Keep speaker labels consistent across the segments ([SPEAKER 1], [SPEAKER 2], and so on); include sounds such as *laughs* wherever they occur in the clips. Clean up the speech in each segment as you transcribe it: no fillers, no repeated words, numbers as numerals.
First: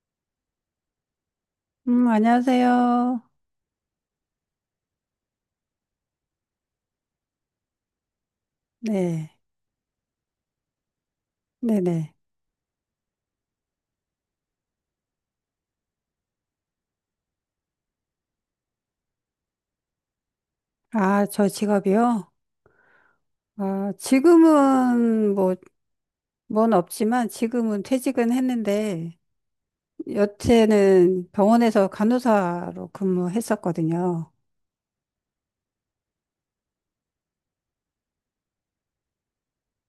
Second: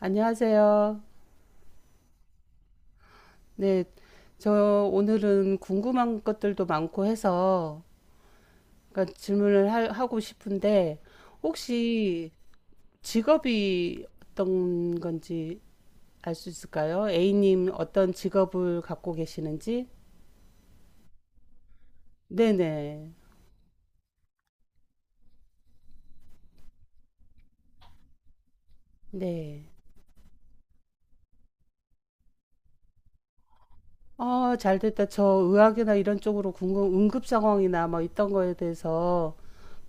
[SPEAKER 1] 안녕하세요.
[SPEAKER 2] 안녕하세요.
[SPEAKER 1] 네, 저 오늘은 궁금한 것들도 많고 해서 그러니까
[SPEAKER 2] 네,
[SPEAKER 1] 질문을 하고 싶은데
[SPEAKER 2] 네네.
[SPEAKER 1] 혹시 직업이 어떤 건지 알 수 있을까요? A님 어떤 직업을 갖고 계시는지?
[SPEAKER 2] 아, 저 직업이요?
[SPEAKER 1] 네네.
[SPEAKER 2] 아, 지금은 뭐, 뭔 없지만 지금은 퇴직은 했는데,
[SPEAKER 1] 네.
[SPEAKER 2] 여태는 병원에서 간호사로 근무했었거든요.
[SPEAKER 1] 아, 잘 됐다. 저 의학이나 이런 쪽으로 응급 상황이나 뭐 있던 거에 대해서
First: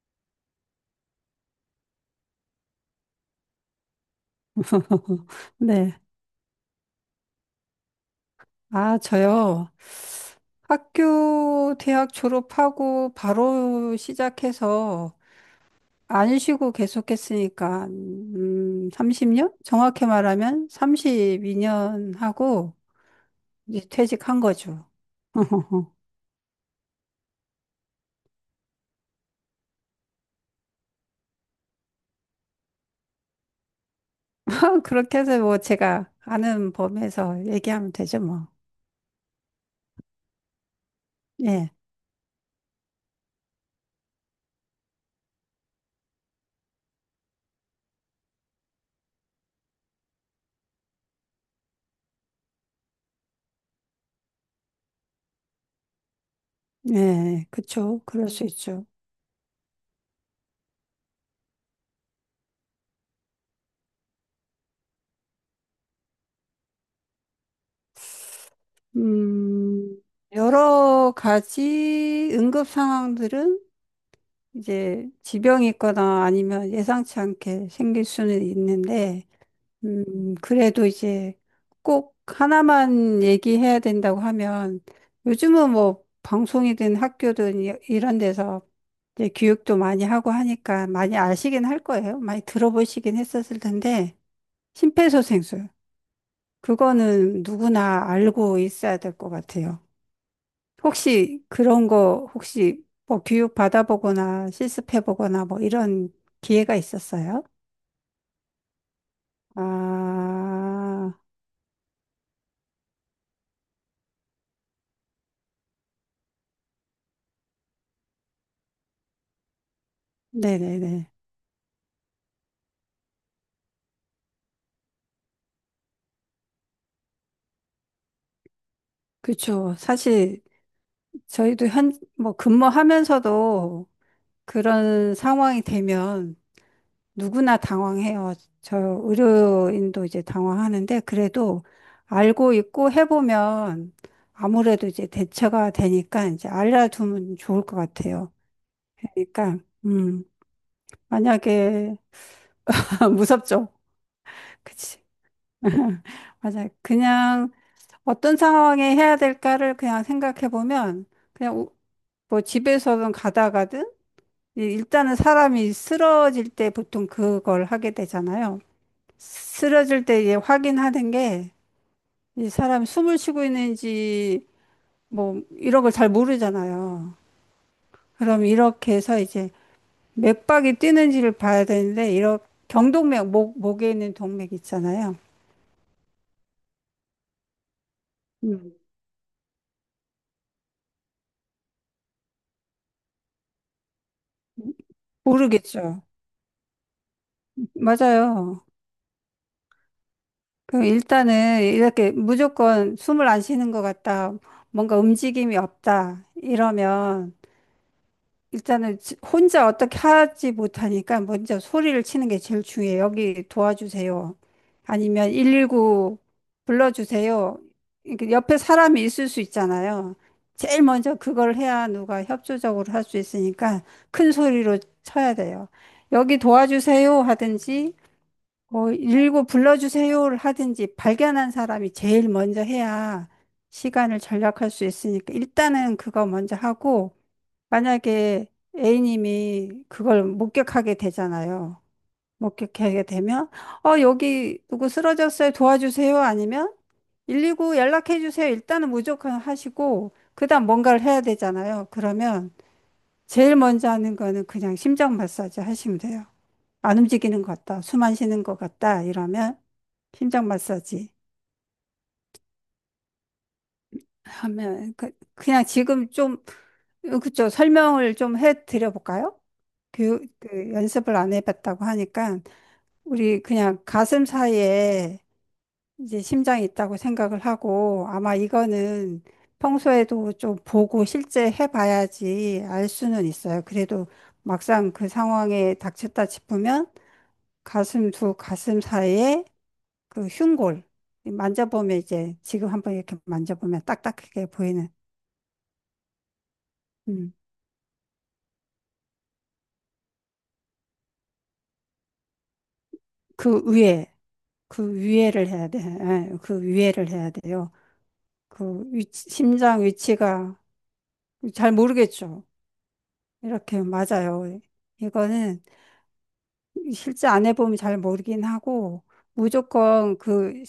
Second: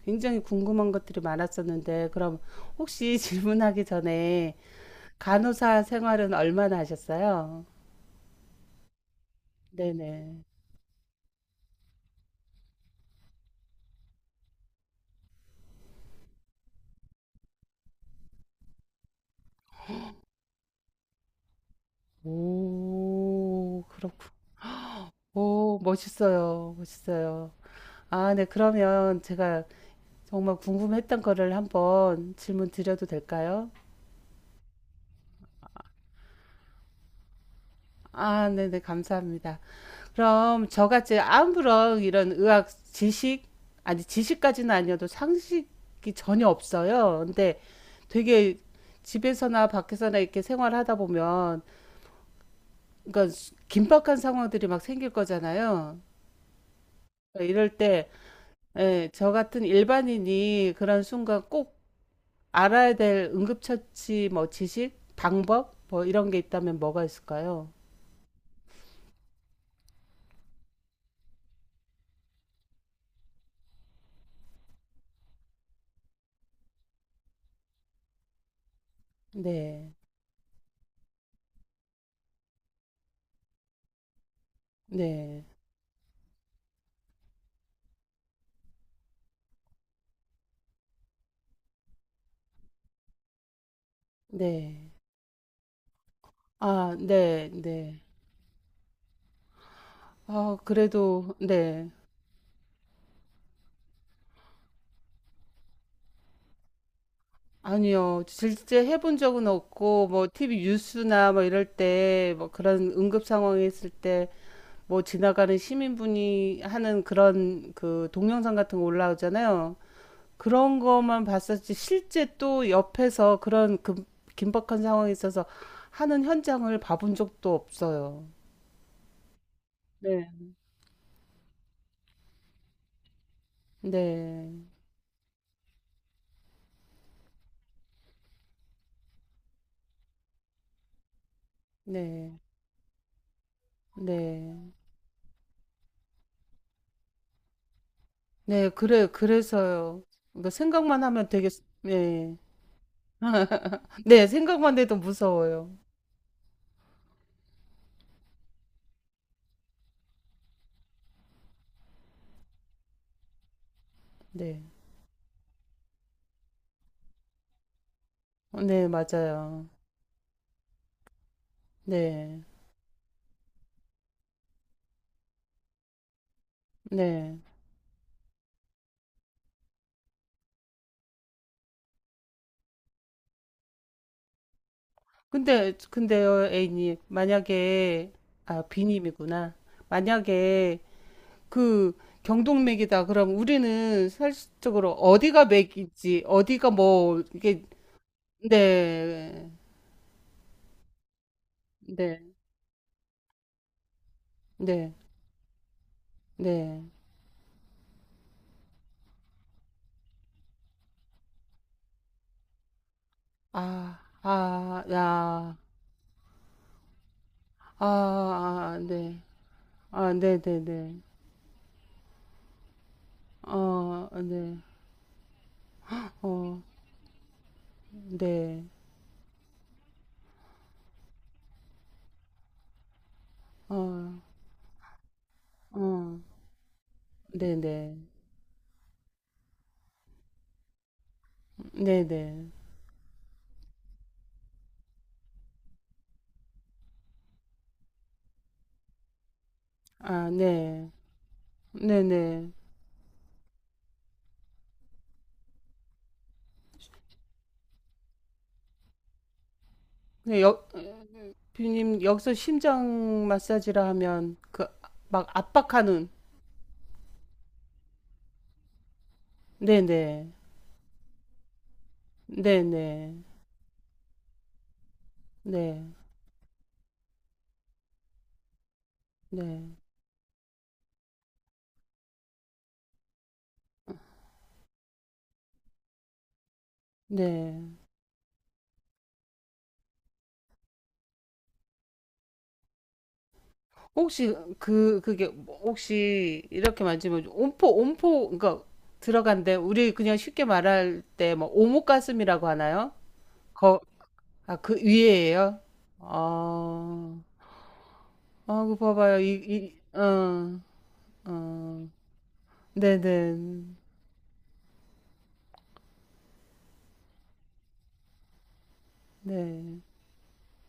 [SPEAKER 1] 굉장히 궁금한 것들이 많았었는데, 그럼 혹시 *laughs* 질문하기 전에
[SPEAKER 2] *laughs*
[SPEAKER 1] 간호사
[SPEAKER 2] 네.
[SPEAKER 1] 생활은 얼마나 하셨어요?
[SPEAKER 2] 아, 저요.
[SPEAKER 1] 네네.
[SPEAKER 2] 학교, 대학 졸업하고 바로 시작해서 안 쉬고 계속했으니까, 30년? 정확히 말하면 32년 하고,
[SPEAKER 1] 오,
[SPEAKER 2] 이제
[SPEAKER 1] 그렇군.
[SPEAKER 2] 퇴직한 거죠.
[SPEAKER 1] 오,
[SPEAKER 2] 어허.
[SPEAKER 1] 멋있어요. 멋있어요. 아, 네. 그러면 제가 정말 궁금했던 거를 한번 질문 드려도 될까요?
[SPEAKER 2] *laughs* 그렇게 해서 뭐 제가 아는 범위에서 얘기하면 되죠, 뭐.
[SPEAKER 1] 아, 네네. 감사합니다. 그럼 저같이
[SPEAKER 2] 예,
[SPEAKER 1] 아무런 이런 의학 지식, 아니, 지식까지는 아니어도 상식이 전혀 없어요. 근데 되게 집에서나 밖에서나 이렇게 생활하다 보면 그러니까 긴박한 상황들이 막 생길 거잖아요.
[SPEAKER 2] 예,
[SPEAKER 1] 그러니까 이럴
[SPEAKER 2] 그쵸.
[SPEAKER 1] 때,
[SPEAKER 2] 그럴 수 있죠.
[SPEAKER 1] 예, 저 같은 일반인이 그런 순간 꼭 알아야 될 응급처치 뭐 지식, 방법 뭐 이런 게 있다면 뭐가 있을까요?
[SPEAKER 2] 음, 여러 가지 응급 상황들은 이제 지병이 있거나 아니면 예상치 않게 생길 수는 있는데,
[SPEAKER 1] 네,
[SPEAKER 2] 그래도 이제 꼭 하나만 얘기해야 된다고 하면
[SPEAKER 1] 네,
[SPEAKER 2] 요즘은 뭐 방송이든 학교든 이런 데서 이제 교육도 많이 하고 하니까 많이 아시긴 할 거예요. 많이 들어보시긴 했었을 텐데
[SPEAKER 1] 네.
[SPEAKER 2] 심폐소생술
[SPEAKER 1] 아,
[SPEAKER 2] 그거는
[SPEAKER 1] 네, 네.
[SPEAKER 2] 누구나 알고 있어야 될 것 같아요.
[SPEAKER 1] 아, 그래도
[SPEAKER 2] 혹시 그런
[SPEAKER 1] 네.
[SPEAKER 2] 거 혹시 뭐 교육 받아보거나 실습해보거나 뭐 이런 기회가 있었어요?
[SPEAKER 1] 아니요. 실제 해본 적은 없고 뭐 TV
[SPEAKER 2] 아,
[SPEAKER 1] 뉴스나 뭐 이럴 때 뭐 그런 응급 상황이 있을 때 뭐 지나가는 시민분이 하는 그런 그 동영상 같은 거 올라오잖아요. 그런
[SPEAKER 2] 네네네.
[SPEAKER 1] 거만 봤었지 실제 또 옆에서 그런 그 긴박한 상황에 있어서 하는 현장을 봐본 적도 없어요.
[SPEAKER 2] 그렇죠. 사실
[SPEAKER 1] 네.
[SPEAKER 2] 저희도 뭐 근무하면서도
[SPEAKER 1] 네.
[SPEAKER 2] 그런 상황이 되면 누구나 당황해요. 저 의료인도 이제 당황하는데 그래도
[SPEAKER 1] 네.
[SPEAKER 2] 알고 있고 해보면
[SPEAKER 1] 네.
[SPEAKER 2] 아무래도 이제 대처가 되니까 이제 알려두면 좋을 것 같아요.
[SPEAKER 1] 네. 그래
[SPEAKER 2] 그러니까
[SPEAKER 1] 그래서요.
[SPEAKER 2] 음,
[SPEAKER 1] 그러니까 생각만 하면 되게
[SPEAKER 2] 만약에
[SPEAKER 1] 네.
[SPEAKER 2] *laughs* 무섭죠.
[SPEAKER 1] 네, 생각만 해도
[SPEAKER 2] 그치.
[SPEAKER 1] 무서워요.
[SPEAKER 2] *laughs* 맞아요. 그냥 어떤 상황에 해야 될까를 그냥 생각해 보면 그냥 뭐 집에서든 가다가든
[SPEAKER 1] 네.
[SPEAKER 2] 예, 일단은 사람이 쓰러질 때 보통 그걸 하게 되잖아요.
[SPEAKER 1] 어, 네, 맞아요.
[SPEAKER 2] 쓰러질 때 이제 확인하는 게
[SPEAKER 1] 네.
[SPEAKER 2] 이 사람이 숨을 쉬고 있는지 뭐 이런 걸 잘 모르잖아요.
[SPEAKER 1] 네.
[SPEAKER 2] 그럼 이렇게 해서 이제 맥박이 뛰는지를 봐야 되는데 이런 경동맥 목 목에 있는 동맥 있잖아요.
[SPEAKER 1] 근데요, A님 만약에 아
[SPEAKER 2] 음.
[SPEAKER 1] B님이구나. 만약에 그 경동맥이다. 그럼 우리는 사실적으로 어디가
[SPEAKER 2] 모르겠죠.
[SPEAKER 1] 맥이지, 어디가 뭐 이게
[SPEAKER 2] 맞아요.
[SPEAKER 1] 네,
[SPEAKER 2] 그럼 일단은 이렇게
[SPEAKER 1] 네,
[SPEAKER 2] 무조건 숨을 안 쉬는 것 같다.
[SPEAKER 1] 네,
[SPEAKER 2] 뭔가 움직임이 없다.
[SPEAKER 1] 네.
[SPEAKER 2] 이러면 일단은 혼자 어떻게 하지 못하니까 먼저 소리를 치는 게 제일 중요해요. 여기
[SPEAKER 1] 아,
[SPEAKER 2] 도와주세요.
[SPEAKER 1] 아,
[SPEAKER 2] 아니면
[SPEAKER 1] 야,
[SPEAKER 2] 119 불러주세요.
[SPEAKER 1] 아,
[SPEAKER 2] 이렇게 옆에
[SPEAKER 1] 아,
[SPEAKER 2] 사람이
[SPEAKER 1] 네,
[SPEAKER 2] 있을 수
[SPEAKER 1] 아,
[SPEAKER 2] 있잖아요.
[SPEAKER 1] 네, 네,
[SPEAKER 2] 제일
[SPEAKER 1] 네.
[SPEAKER 2] 먼저 그걸 해야 누가 협조적으로 할 수 있으니까
[SPEAKER 1] 어,
[SPEAKER 2] 큰
[SPEAKER 1] 네,
[SPEAKER 2] 소리로 쳐야 돼요. 여기
[SPEAKER 1] 어,
[SPEAKER 2] 도와주세요 하든지,
[SPEAKER 1] 네,
[SPEAKER 2] 뭐, 119 불러주세요를 하든지 발견한 사람이 제일 먼저 해야 시간을
[SPEAKER 1] 어,
[SPEAKER 2] 절약할 수 있으니까 일단은
[SPEAKER 1] 어,
[SPEAKER 2] 그거 먼저 하고,
[SPEAKER 1] 네, 네,
[SPEAKER 2] 만약에 A님이 그걸 목격하게 되잖아요.
[SPEAKER 1] 네, 네.
[SPEAKER 2] 목격하게 되면, 어, 여기 누구 쓰러졌어요? 도와주세요? 아니면 119 연락해 주세요. 일단은 무조건 하시고,
[SPEAKER 1] 아,
[SPEAKER 2] 그다음
[SPEAKER 1] 네,
[SPEAKER 2] 뭔가를 해야 되잖아요.
[SPEAKER 1] 네,
[SPEAKER 2] 그러면
[SPEAKER 1] 네.
[SPEAKER 2] 제일 먼저 하는 거는 그냥 심장 마사지 하시면 돼요. 안 움직이는 것 같다. 숨 안 쉬는 것 같다. 이러면
[SPEAKER 1] 네,
[SPEAKER 2] 심장
[SPEAKER 1] 여,
[SPEAKER 2] 마사지
[SPEAKER 1] 뷰님 여기서 심장 마사지라 하면 그
[SPEAKER 2] 하면,
[SPEAKER 1] 막
[SPEAKER 2] 그냥
[SPEAKER 1] 압박하는
[SPEAKER 2] 지금 좀, 그쵸. 설명을 좀 해 드려볼까요? 교육,
[SPEAKER 1] 네네
[SPEAKER 2] 그 연습을 안 해봤다고 하니까
[SPEAKER 1] 네네
[SPEAKER 2] 우리 그냥 가슴 사이에
[SPEAKER 1] 네네
[SPEAKER 2] 이제 심장이 있다고 생각을 하고 아마 이거는
[SPEAKER 1] 네
[SPEAKER 2] 평소에도 좀 보고 실제 해봐야지 알 수는 있어요. 그래도 막상 그 상황에 닥쳤다 싶으면
[SPEAKER 1] 네.
[SPEAKER 2] 가슴 사이에 그 흉골 만져보면 이제 지금 한번 이렇게 만져보면
[SPEAKER 1] 혹시
[SPEAKER 2] 딱딱하게 보이는
[SPEAKER 1] 그 그게 혹시 이렇게 만지면
[SPEAKER 2] 음,
[SPEAKER 1] 온포 그러니까 들어간데 우리 그냥 쉽게 말할 때 뭐 오목가슴이라고 하나요?
[SPEAKER 2] 그
[SPEAKER 1] 거
[SPEAKER 2] 위에
[SPEAKER 1] 아 그
[SPEAKER 2] 그 위에를
[SPEAKER 1] 위에예요?
[SPEAKER 2] 해야 돼. 예, 그 위에를
[SPEAKER 1] 아,
[SPEAKER 2] 해야 돼요.
[SPEAKER 1] 아, 그
[SPEAKER 2] 그
[SPEAKER 1] 봐봐요
[SPEAKER 2] 위치,
[SPEAKER 1] 이, 이,
[SPEAKER 2] 심장 위치가
[SPEAKER 1] 어,
[SPEAKER 2] 잘
[SPEAKER 1] 어,
[SPEAKER 2] 모르겠죠.
[SPEAKER 1] 네네
[SPEAKER 2] 이렇게 맞아요. 이거는 실제 안 해보면 잘 모르긴 하고
[SPEAKER 1] 네
[SPEAKER 2] 무조건 그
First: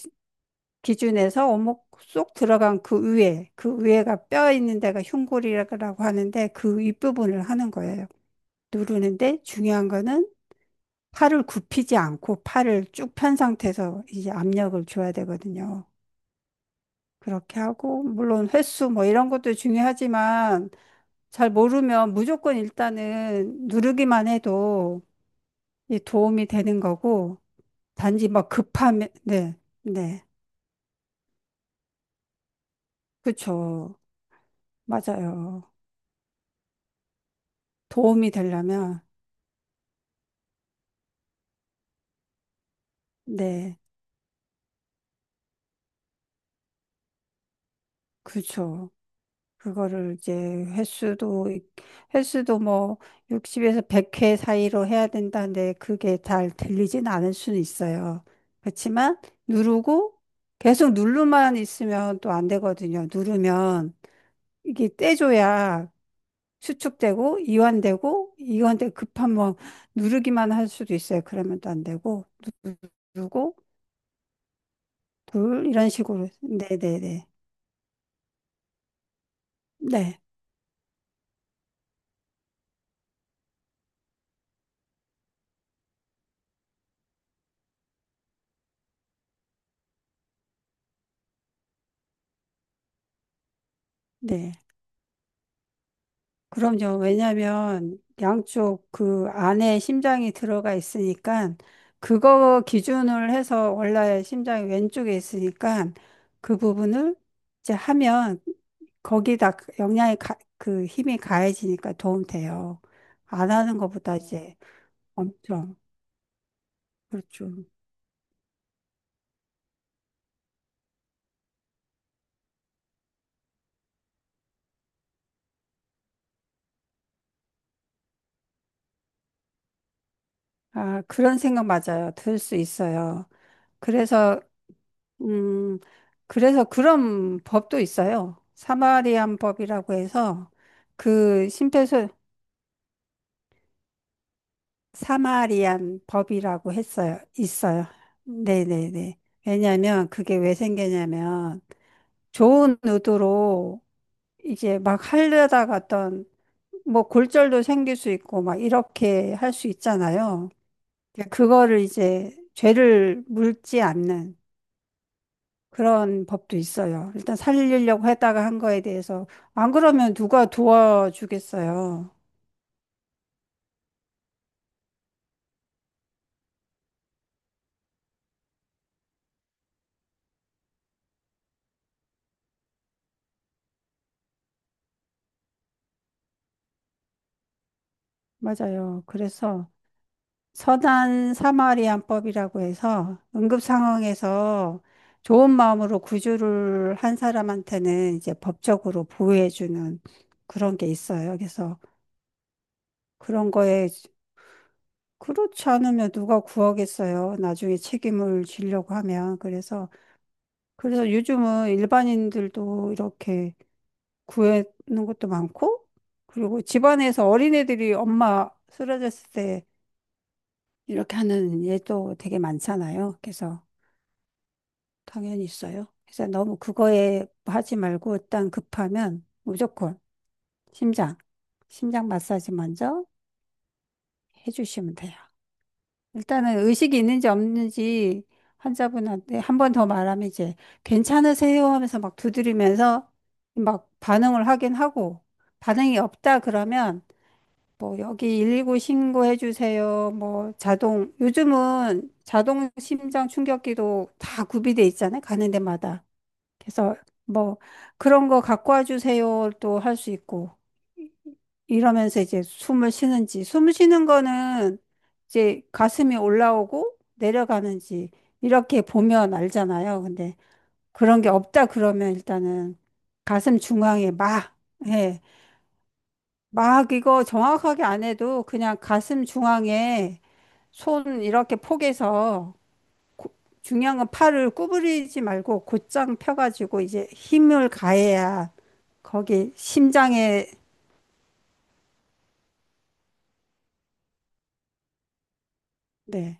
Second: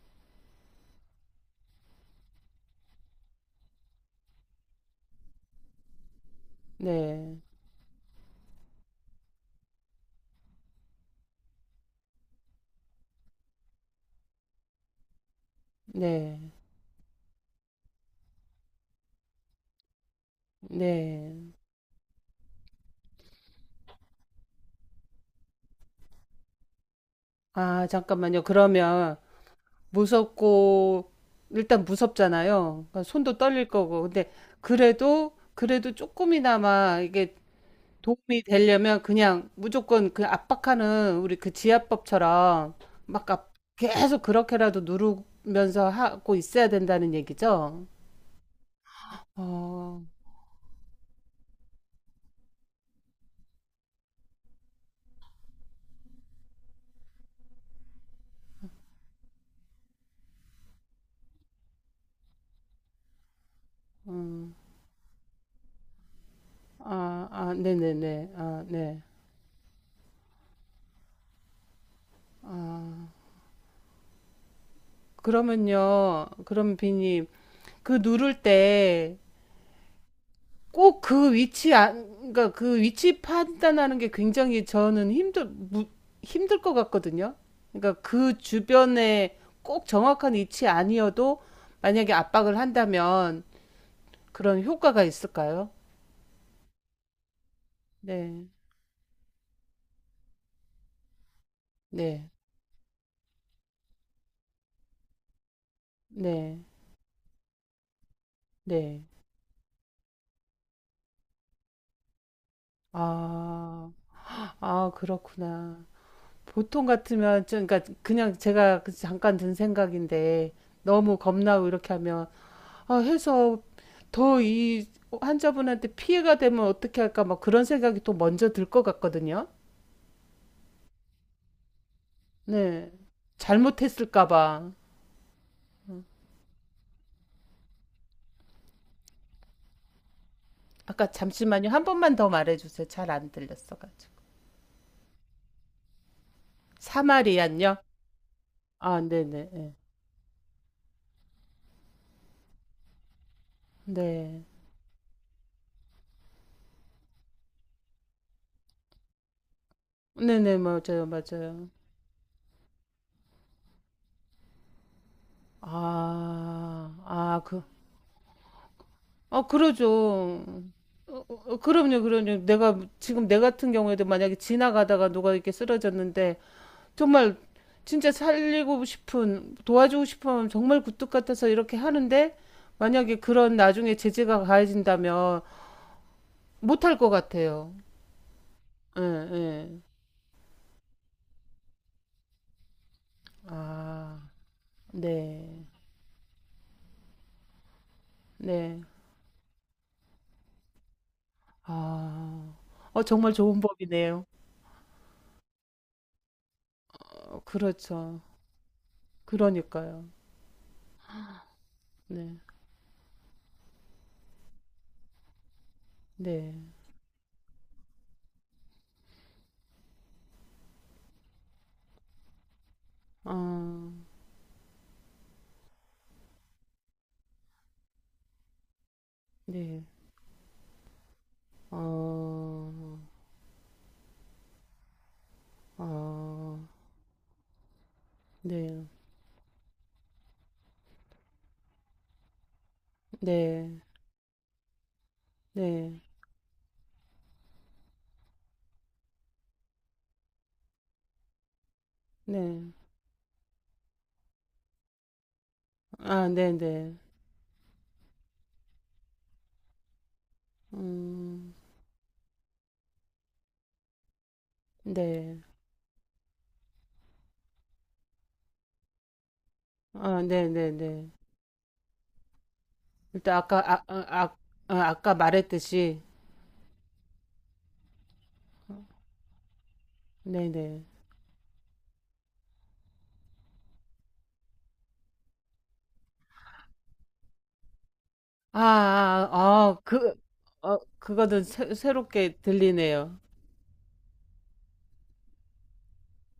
[SPEAKER 2] 기준에서 오목 쏙 들어간 그 위에 그 위에가 뼈 있는 데가 흉골이라고 하는데 그
[SPEAKER 1] 네,
[SPEAKER 2] 윗부분을 하는 거예요. 누르는데 중요한 거는 팔을 굽히지 않고 팔을 쭉 편 상태에서 이제 압력을 줘야 되거든요.
[SPEAKER 1] 네.
[SPEAKER 2] 그렇게 하고 물론 횟수 뭐 이런 것도 중요하지만 잘
[SPEAKER 1] 네.
[SPEAKER 2] 모르면 무조건 일단은 누르기만 해도 이 도움이 되는 거고,
[SPEAKER 1] 아,
[SPEAKER 2] 단지
[SPEAKER 1] 잠깐만요.
[SPEAKER 2] 막 급하면,
[SPEAKER 1] 그러면
[SPEAKER 2] 네, 네,
[SPEAKER 1] 무섭고 일단 무섭잖아요. 그러니까 손도 떨릴
[SPEAKER 2] 그쵸.
[SPEAKER 1] 거고. 근데 그래도
[SPEAKER 2] 맞아요.
[SPEAKER 1] 그래도 조금이나마 이게
[SPEAKER 2] 도움이
[SPEAKER 1] 도움이 되려면
[SPEAKER 2] 되려면,
[SPEAKER 1] 그냥 무조건 그 압박하는 우리 그 지압법처럼 막
[SPEAKER 2] 네,
[SPEAKER 1] 계속 그렇게라도 누르면서 하고 있어야 된다는 얘기죠.
[SPEAKER 2] 그쵸.
[SPEAKER 1] 어,
[SPEAKER 2] 그거를 이제 횟수도 뭐 60에서 100회 사이로 해야 된다는데 그게 잘 들리진 않을 수는 있어요. 그렇지만 누르고 계속 누르만 있으면 또 안 되거든요. 누르면
[SPEAKER 1] 음,
[SPEAKER 2] 이게 떼줘야
[SPEAKER 1] 아,
[SPEAKER 2] 수축되고
[SPEAKER 1] 아, 네네네.
[SPEAKER 2] 이완되고
[SPEAKER 1] 아,
[SPEAKER 2] 이완돼
[SPEAKER 1] 네.
[SPEAKER 2] 급한 뭐 누르기만 할 수도 있어요. 그러면 또 안 되고
[SPEAKER 1] 아,
[SPEAKER 2] 누르고 둘 이런
[SPEAKER 1] 그러면요.
[SPEAKER 2] 식으로
[SPEAKER 1] 그럼
[SPEAKER 2] 네네네
[SPEAKER 1] 비님,
[SPEAKER 2] 네
[SPEAKER 1] 그 누를 때
[SPEAKER 2] 네.
[SPEAKER 1] 꼭 그 위치 안 그러니까 그 위치 판단하는 게 굉장히 저는 힘들 것 같거든요. 그러니까 그 주변에 꼭 정확한 위치 아니어도 만약에 압박을 한다면
[SPEAKER 2] 네, 네.
[SPEAKER 1] 그런 효과가 있을까요?
[SPEAKER 2] 그럼요. 왜냐하면
[SPEAKER 1] 네.
[SPEAKER 2] 양쪽 그 안에 심장이 들어가 있으니까
[SPEAKER 1] 네.
[SPEAKER 2] 그거 기준을 해서 원래 심장이 왼쪽에 있으니까 그
[SPEAKER 1] 네.
[SPEAKER 2] 부분을 이제 하면
[SPEAKER 1] 네.
[SPEAKER 2] 거기다 영향이 가, 그 힘이 가해지니까 도움 돼요. 안 하는
[SPEAKER 1] 아.
[SPEAKER 2] 것보다 이제
[SPEAKER 1] 아,
[SPEAKER 2] 엄청
[SPEAKER 1] 그렇구나. 보통 같으면
[SPEAKER 2] 그렇죠.
[SPEAKER 1] 좀 그러니까 그냥 제가 그 잠깐 든 생각인데 너무 겁나고 이렇게 하면 아, 해서 더 이 환자분한테 피해가 되면 어떻게 할까 막 그런 생각이 또 먼저 들 것 같거든요.
[SPEAKER 2] 아, 그런 생각 맞아요. 들 수
[SPEAKER 1] 네.
[SPEAKER 2] 있어요.
[SPEAKER 1] 잘못했을까
[SPEAKER 2] 그래서,
[SPEAKER 1] 봐.
[SPEAKER 2] 음,
[SPEAKER 1] 음.
[SPEAKER 2] 그래서 그런 법도 있어요. 사마리안 법이라고 해서
[SPEAKER 1] 아까
[SPEAKER 2] 그
[SPEAKER 1] 잠시만요. 한
[SPEAKER 2] 심폐소,
[SPEAKER 1] 번만 더 말해 주세요. 잘 안 들렸어 가지고.
[SPEAKER 2] 사마리안 법이라고 했어요.
[SPEAKER 1] 사마리안요?
[SPEAKER 2] 있어요.
[SPEAKER 1] 아,
[SPEAKER 2] 네네네.
[SPEAKER 1] 네네. 네.
[SPEAKER 2] 왜냐면 그게 왜 생기냐면 좋은 의도로
[SPEAKER 1] 네.
[SPEAKER 2] 이제 막 하려다가 어떤 뭐 골절도 생길 수 있고 막 이렇게 할 수 있잖아요.
[SPEAKER 1] 네네, 맞아요,
[SPEAKER 2] 그러니까
[SPEAKER 1] 맞아요.
[SPEAKER 2] 그거를 이제 죄를 묻지 않는 그런 법도
[SPEAKER 1] 아,
[SPEAKER 2] 있어요. 일단
[SPEAKER 1] 아, 그,
[SPEAKER 2] 살리려고 했다가 한 거에 대해서
[SPEAKER 1] 아,
[SPEAKER 2] 안 그러면
[SPEAKER 1] 그러죠.
[SPEAKER 2] 누가
[SPEAKER 1] 어, 어, 그럼요,
[SPEAKER 2] 도와주겠어요.
[SPEAKER 1] 그럼요. 내가, 지금 내 같은 경우에도 만약에 지나가다가 누가 이렇게 쓰러졌는데, 정말 진짜 살리고 싶은, 도와주고 싶으면 정말 굴뚝 같아서 이렇게 하는데 만약에 그런 나중에 제재가 가해진다면 못 할 것 같아요. 예,
[SPEAKER 2] 맞아요. 그래서
[SPEAKER 1] 예.
[SPEAKER 2] 선한 사마리안법이라고 해서 응급
[SPEAKER 1] 아,
[SPEAKER 2] 상황에서 좋은
[SPEAKER 1] 네,
[SPEAKER 2] 마음으로 구조를 한 사람한테는 이제
[SPEAKER 1] 네.
[SPEAKER 2] 법적으로 보호해주는 그런 게 있어요. 그래서
[SPEAKER 1] 아, 어, 정말
[SPEAKER 2] 그런
[SPEAKER 1] 좋은
[SPEAKER 2] 거에
[SPEAKER 1] 법이네요.
[SPEAKER 2] 그렇지 않으면 누가 구하겠어요.
[SPEAKER 1] 어,
[SPEAKER 2] 나중에
[SPEAKER 1] 그렇죠.
[SPEAKER 2] 책임을 지려고 하면. 그래서
[SPEAKER 1] 그러니까요.
[SPEAKER 2] 그래서 요즘은
[SPEAKER 1] 네,
[SPEAKER 2] 일반인들도 이렇게 구하는 것도 많고, 그리고
[SPEAKER 1] 네.
[SPEAKER 2] 집안에서 어린애들이 엄마 쓰러졌을 때 이렇게 하는 예도 되게 많잖아요. 그래서
[SPEAKER 1] 아,
[SPEAKER 2] 당연히 있어요. 그래서 너무 그거에 하지 말고 일단 급하면
[SPEAKER 1] 네.
[SPEAKER 2] 무조건 심장, 심장 마사지
[SPEAKER 1] 어,
[SPEAKER 2] 먼저 해주시면 돼요.
[SPEAKER 1] 어,
[SPEAKER 2] 일단은 의식이 있는지 없는지
[SPEAKER 1] 네,
[SPEAKER 2] 환자분한테 한 번 더 말하면 이제 괜찮으세요 하면서 막 두드리면서
[SPEAKER 1] 네,
[SPEAKER 2] 막 반응을 하긴 하고 반응이
[SPEAKER 1] 네,
[SPEAKER 2] 없다 그러면 뭐 여기 119 신고해 주세요. 뭐 자동 요즘은
[SPEAKER 1] 네.
[SPEAKER 2] 자동 심장 충격기도 다 구비돼 있잖아요. 가는 데마다.
[SPEAKER 1] 아, 네, 네.
[SPEAKER 2] 그래서 뭐 그런 거 갖고 와 주세요. 또 할 수 있고
[SPEAKER 1] 음.
[SPEAKER 2] 이러면서 이제 숨을 쉬는지 숨 쉬는 거는
[SPEAKER 1] 네.
[SPEAKER 2] 이제 가슴이 올라오고 내려가는지 이렇게 보면 알잖아요.
[SPEAKER 1] 아,
[SPEAKER 2] 근데
[SPEAKER 1] 네네네.
[SPEAKER 2] 그런 게 없다 그러면 일단은
[SPEAKER 1] 일단
[SPEAKER 2] 가슴
[SPEAKER 1] 아까 아, 아,
[SPEAKER 2] 중앙에
[SPEAKER 1] 아,
[SPEAKER 2] 막
[SPEAKER 1] 아, 아까
[SPEAKER 2] 예.
[SPEAKER 1] 말했듯이
[SPEAKER 2] 막 이거 정확하게 안 해도 그냥 가슴 중앙에
[SPEAKER 1] 네네.
[SPEAKER 2] 손 이렇게 포개서 중요한 건 팔을 구부리지 말고 곧장 펴가지고 이제 힘을 가해야
[SPEAKER 1] 아, 아,
[SPEAKER 2] 거기
[SPEAKER 1] 아, 그,
[SPEAKER 2] 심장에
[SPEAKER 1] 어, 그거는 새롭게 들리네요.
[SPEAKER 2] 네,